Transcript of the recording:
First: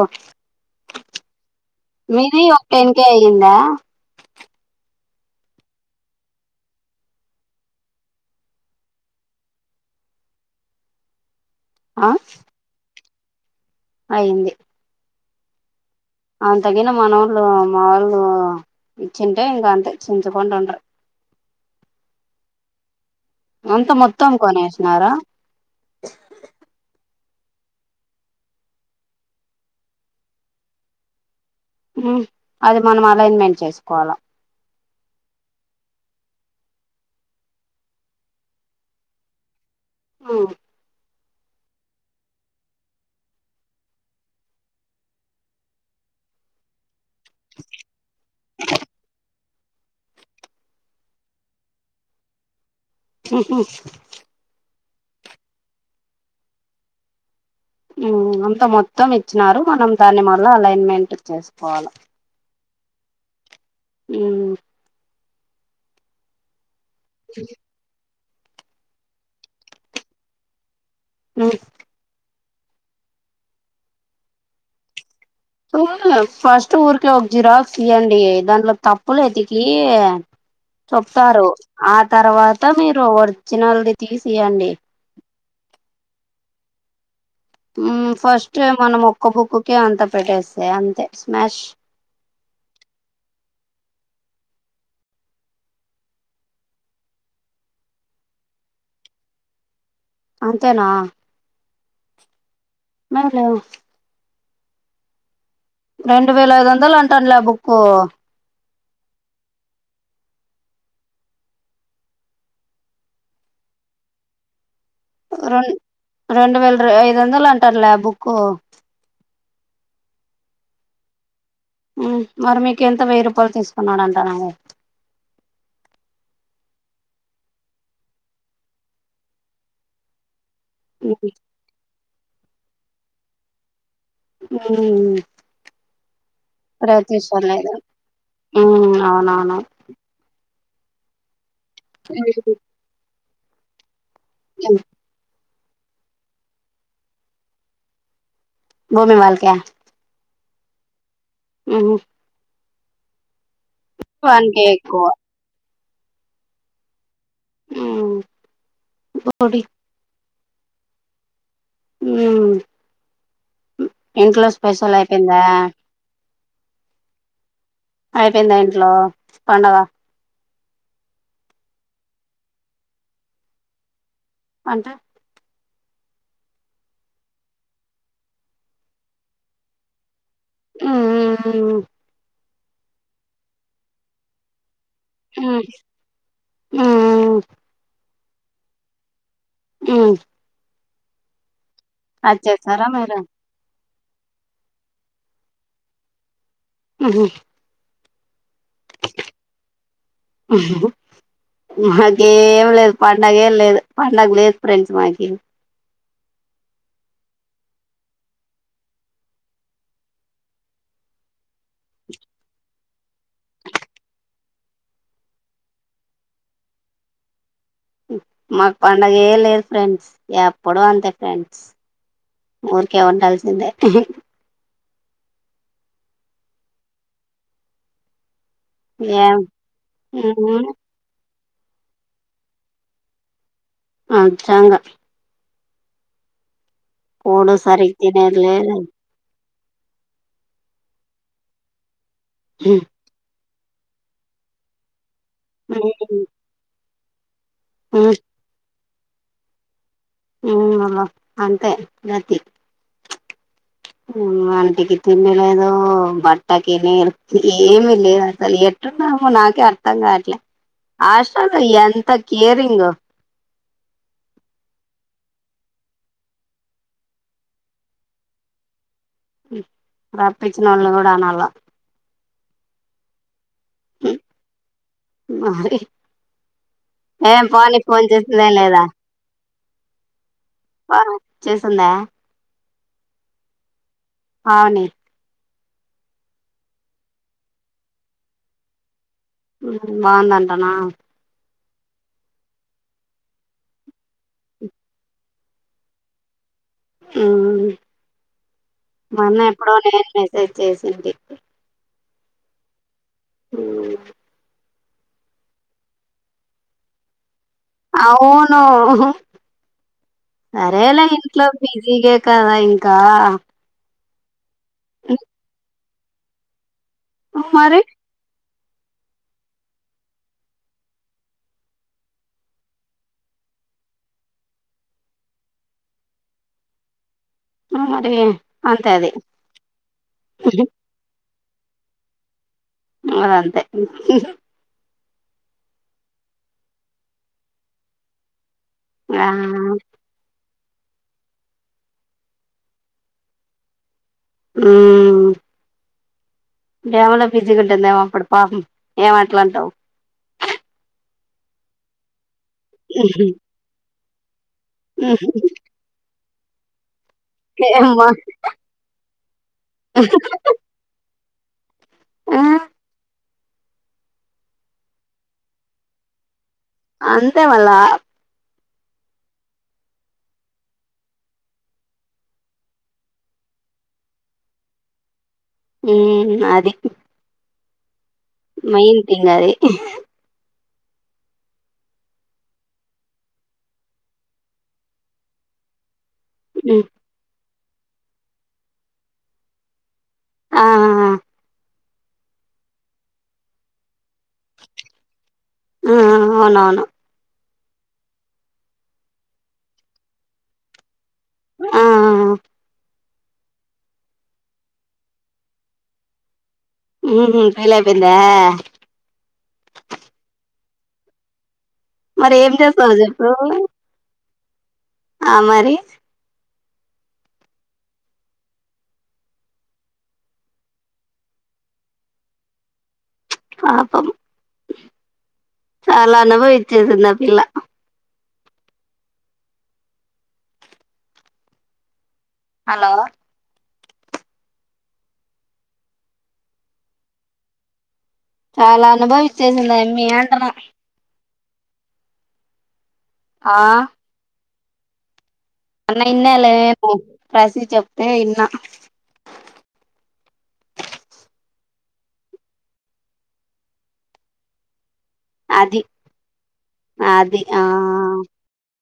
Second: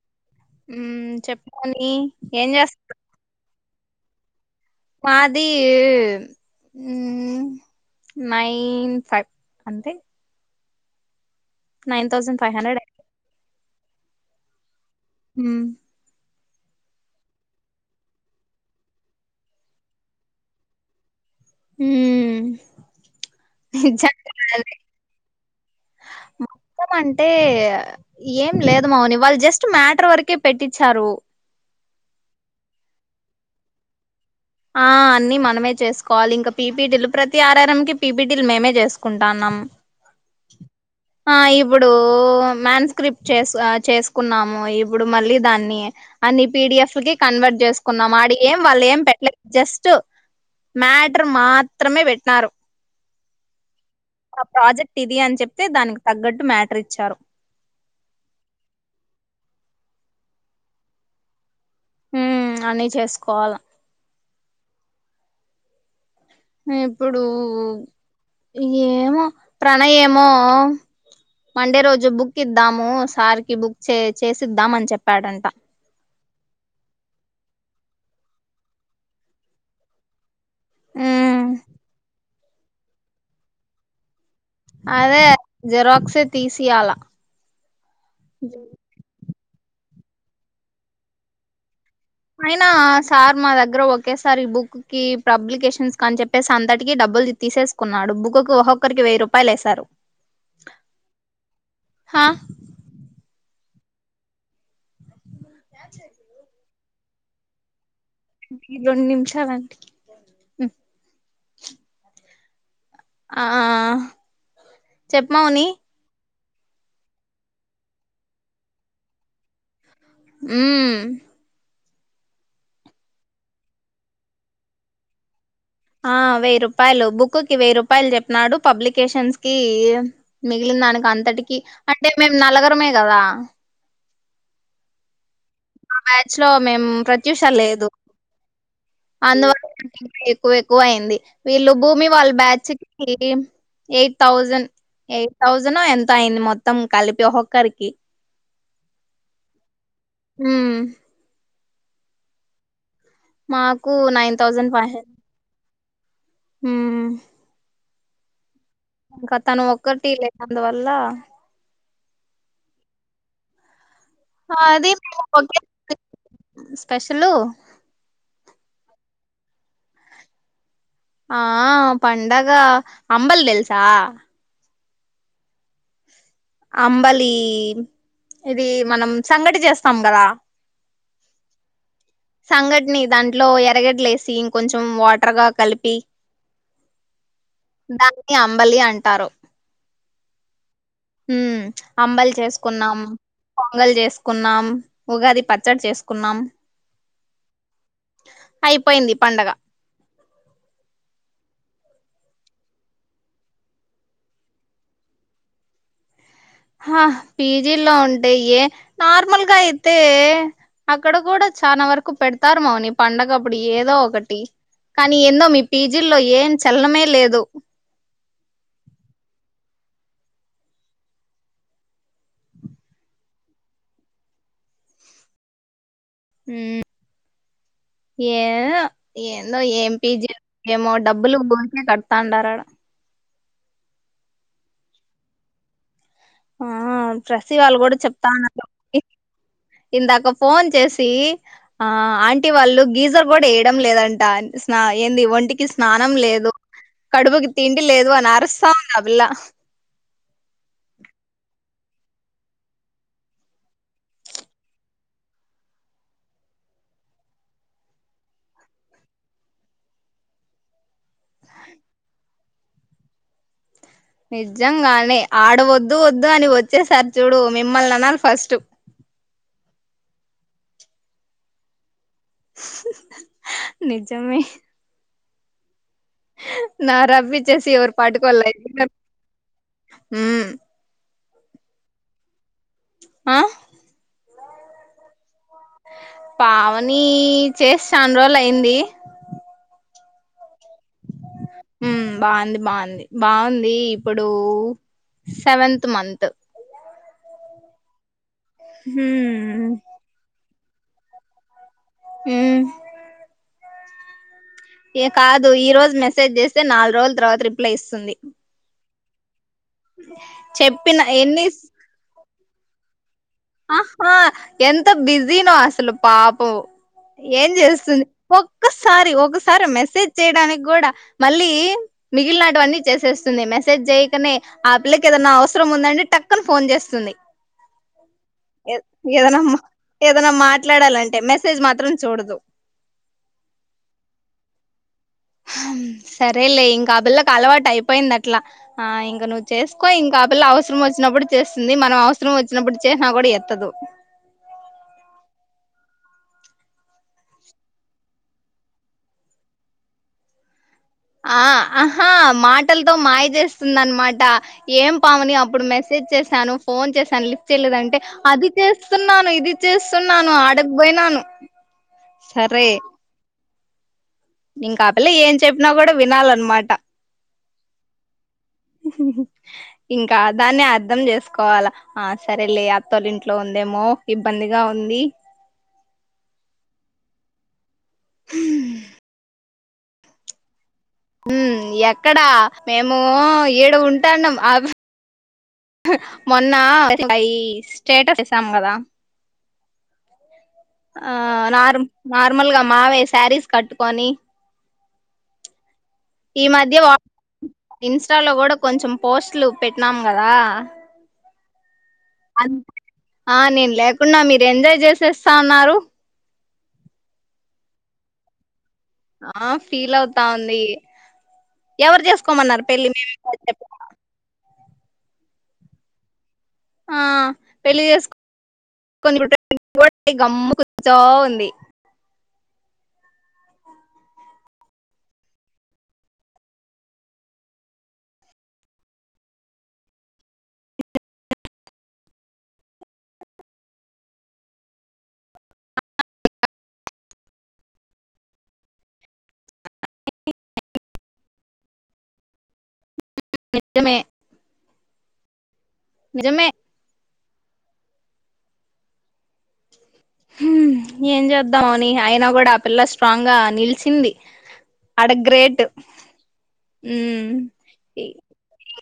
Okay మ్ చెప్పాలి ఎం ఒక చెస్ టెన్ కే అయ్యిందా మాదీ మ్మ్ నైన్ త అంతే నైన్ థౌసండ్ ఫైవ్ హండ్రెడ్ అయింది మ్ ఆమె తగ్గిన మనోళ్లు మా ఒళ్లు ఇచ్చింటె ఇంక అంతే చించకుంటుడ్రు హుమ్ అంత మొత్తం కొనేశినారా మొత్తం అంటే ఏం లేదు మౌని వాళ్ జస్ట్ మ్యాటర్ వరకే పెట్టించారు మ్ అది మనం అలైన్మెంట్ చేసుకొవల ఆ అన్ని మనమే చేసుకొలి ఇంక పిపిటీలు ప్రతి ఆరరంకి పిపిటీలు మేమే చేసుకుంటాన్నం ఆ ఆ ఇప్పుడూ మ్యాన్ స్క్రిప్ట్ చేస్ ఆ చేసుకున్నాము ఇప్పుడు మళ్ళి దాన్ని అన్ని పిడిఎఫ్ కి కన్వర్ట్ చేసుకున్నం ఆడి ఏం వాళ్ ఏం పెట్లే జస్ట్ మ్యాటర్ మాత్రమే పెట్న్న రు మ్ హు మా ప్రాజెక్ట్ ఇది అని చెప్తే దానికి తగ్గట్టు మ్యాటర్ ఇచ్చారు మ్ అంత మొత్తం ఇచ్చినారు మనం దాన్ని మళ్ళా అలైన్మెంట్ చేసుకొవల చేసుకొవల మ్ ఇప్పుడూ ఏమో ప్రలయమో ఉమ్ మండే రోజు బుక్ ఇద్దాము సార్ కి బుక్ చే చేసిద్దాం అని చెప్ ఫస్ట్ ఊర్కె ఒ జిరాక్స్ ఇయ్యండ్ ఈ దాంట్లొ తప్పుల్ ఎతికీ ఉమ్ చెప్తారు ఆ తర్వా త మీరు ఓర్జినల్ ది తీస్ అదే జెరాక్సే తీసియాల మ్ ఫస్టే మనం ఒక్క బుక్కుకే అంత పెట్టేస్తే అంతే స్మాష్ అయినా ఆ సార్ మా దగ్గర ఒకేసారి ఈ బుక్ కి పబ్లికేషన్స్ కాని చెప్పేసి అంతటికీ డబ్ డబ్బులు తీసేసుకున్నాడు. బుక్కుకు ఒక్కొక్కరికి వెయ్యి రూపాయలు వేసారు. అంతేనా హ అలో రెండు వేల ఐదు వందలు అంటాన్లే ఆ బుక్కు రెండు నిమిషాలండి ఆ చెప్పు మౌని రెం రెండు వేల ఐదు వందలు అంటాన్లే ఆ బుక్కు ఉమ్ ఉమ్ మరి మీకు ఎంత వెయ్యి రూపాయలు తీసుకున్నాడంటన ఆ వెయ్యి రూపాయలు బుక్కుకి వెయ్యి రూపాయలు చెప్పినాడు పబ్లికేషన్స్ కి మిగిలిందానికి అంతటికి అంటే మేం నలగరమే కదా ఉమ్ మా బ్యాచ్ లో మేం ప్రత్యూష లేదు మ్మ్ అవునవును అందువల్ల ఎక్కువ ఎక్కువ అయింది. వీళ్ళు భూమి వాళ్ళ బ్యాచ్ కి ఎయిట్ థౌజండ్ మ్మ్ ఎ థౌసండో ఎంతో అయింది మొత్తం కలిపి ఒక్కక్కరికి భూమి వాళ్ళక హుమ్మ్ ఉహు మాకు నైన్ థౌజండ్ ఫైవ్ ఎక్కువ హండ్రె ఉమ్ హు ఇంకా తను ఒక్కటి లేనందువల్ల ఉమ్ ఇంట్లో స్పెషల్ అయిపోయిందా స్పెషలూ అయిపోయిందా ఇంట్లో పండగ ఆ పండగ అంబల్ తెల్సా అంటే అంబలి ఇది మనం సంగటి చేస్తాం కదా. ఊ మ్ సంఘటిని దాంట్లో ఎరగడ్డలేసి ఇంకొంచం వాటర్గా కలిపి ఉహ దాన్ని అంబలి అంటారు. హు హుమ్ అంబలి చేసుకున్నాం మీరు పొంగల్ చేసుకున్నాం. ఉగాది పచ్చడి చేసుకున్నా ఉహు అయిపోయింది పండగ మాకే ఏం లేదు. పండగ ఏం లేదు. పండగ లేదు ఫ్రెండ్స్ మాకి హా పీజీలో ఉంటే ఏ నార్మల్గా అయితే అక్కడ కూడా చాలా వరకు పెడుతారు మౌని పండగప్పుడు ఏదో ఒకటి కానీ ఎన్నో మీ పీజీల్లో ఏం చల్లనే లేదు హుమ్ మాకు పండగే లేదు ఫ్రెండ్స్ ఎప్పుడు అంతే ఫ్రెండ్స్ ఊరికే ఉండాల్సిందే హుమ్ ఏదో ఏం ఏందో ఎం పిజి ఉమ్ ఏమో డబ్ బ్బులు ఊరికే కడుతాండరాడ అ చాంగా ఆ కూడు ఫ్రతీ వాళ్ళు సరిగ్ కూడా తినేది చెప్తాన్నారు లేదు ఇందాక ఫోన్ చేసి ఆ ఆంటీ వాళ్ళు ఉమ్ గీజర్ కూడా ఏ లేదంట స్నా ఏంది ఒంటికి స్నానం లేదు కడుపుకి తిండి లేదు ఉమ్ అని అరుస్తా ఉంద ఆ పిల్లా ఉ మళ్ల అంతే గతి హు మ్ ఒంటికి తిండిలేదు బట్టకి నిడ్ ఏమిలేదసలు ఎ టున్నో ఏమో నాకే అర్థం కావట్లే హాస్టల్లో ఎంత కేరింగ్ నిజంగానే ఆడ వద్దు వద్దు అని వచ్చేసారు చూడు మిమ్మల్ని అనాలి ఫస్ట్ హు మ్ రప్పించ్చినొళ్ళను కూడ అనాల నిజమే మారి నా రబ్బిచ్చేసి ఫోన్ ఎవరిపాటికీ చేసిందా లేదా వాళ్ళైపోయినారు హుమ్ ఆ చేసిందా ఆ పావని పావని చేసి చాన్ రోలైయింది బాగుందంటనా హుమ్ బాగుంది బాగుంది బాగుంది ఇప్పుడూ సెవెంత్ మంత్ హు మ్ మొన్న మ్మ్ ఎప్పుడో నేను మెసేజ్ చేసింటి హు మ్ హుమ్ ఏ కాదు ఈ రోజు మెసేజ్ చేస్తే నాలుగు రోజుల తర్వాత రి అవునూ చెప్పిన సరేలే ఎన్ని ఇంట్లో బిజీగే కదా ఇంకా ఆహా ఎంత బిజినో అసలు పాపం ఏం మరి చేస్తుంది ఒక్ క్కసారి ఒకసారి మెసేజ్ చేయడానికి కూడా మళ్ళీ మిగిలినటువన్నీ చేసేస్తుంది మెస్ సేజ్ చేయకనే ఆ పిల్లకేదన్నా అవసరం ఉందంటే టక్కున ఫోన్ చేస్తుంది ఆ ఏద్ ఏదన్నా ఏదన్న అది మాట్లాడాలంటే మెసేజ్ మాత్రం చూడదు అదంతే మ్ హు హమ్ సరేలే ఇంకా ఆ పిల్లకలవాటైపోయింది అట్లా ఆ ఇంకా నువ్వు చేసుకో ఇంకా ఆ పిల్ల అవ్ వసరం వచ్చినప్పుడు చేస్తుంది మనం అవసరం వచ్చినప్పుడు చేసినా కూడా ఎత్తదు ఆ డేమలో బిజిగా ఉంటుందేమో అప్పుడు పాపం ఏమట్లాంటవు ఆ ఆహా మాటలతో మాయ చేస్తుందన్నమాటా ఏం పావని అప్పుడు మెసేజ్ చేశాను ఫోన్ చేస్ సాన్ లిఫ్ట్ చేయలేదంటే ఏమ్మా అది చేస్తున్నాను ఇది చేస్తున్నాను ఆడక్ పోయినాను ఆ సరే ఇంకా ఆ పిల్ల ఏం చెప్పినా కూడా వినాలన్నమాట అంతే మళ్లా ఉమ్ హ్ హ్ ఇంకా దాన్నే అర్ధం చేసుకోవాల ఆ సరేలే అత్తోలింట్లో ఉం దెమో ఇబ్బందిగా ఉంది ఉమ్ అది మెయిన్ తింగ్ అది హ్ మ్ ఎక్కడా మేము ఈడ ఉంటాన్నం అ మొన్న మ్మ్. పై స్టేట్ ఆఫ్ చేసాం కదా ఆ నార్ నార్మల్గా మావే శారీస్ కట్టుకొని ఆ ఈ మధ్య అవునవును వా ఇన్స్టాలో కూడా కొంచెం పోస్ట్లు పెట్టినాం కదా ఆ ఆ నేను లేకున్నా మీరు ఎంజాయ్ చేసేస్తా అన్నారు. ఉహు తల్లయిపోయిందా ఆ ఫీల్ అవుతాంది ఎవరు మరి ఏం చేసుకోమన్నారు పెళ్ళి చేస్తావు మే చెప్పు చెప్పన ఆ మరి ఆ పెళ్లి చేసుకో కొ గమ్ము కుర్చో ఉంది పాపం చాలా అనుభవించేసింది ఆ పిల్ల హలో చాలా అనుభవిచ్చేసింది అమ్మీ అంటనా ఆ నిజమే అన్న నిజమే ఇన్నలే పరిస్థితి చెప్తే ఇన్నా హు ఏం చేద్దాం అని అయినా కూడా ఆ పిల్ల స్ట్రాంగ్గా నిలిచింది. అడ గ్రేట్ అది ఉ అది ఇ ఆ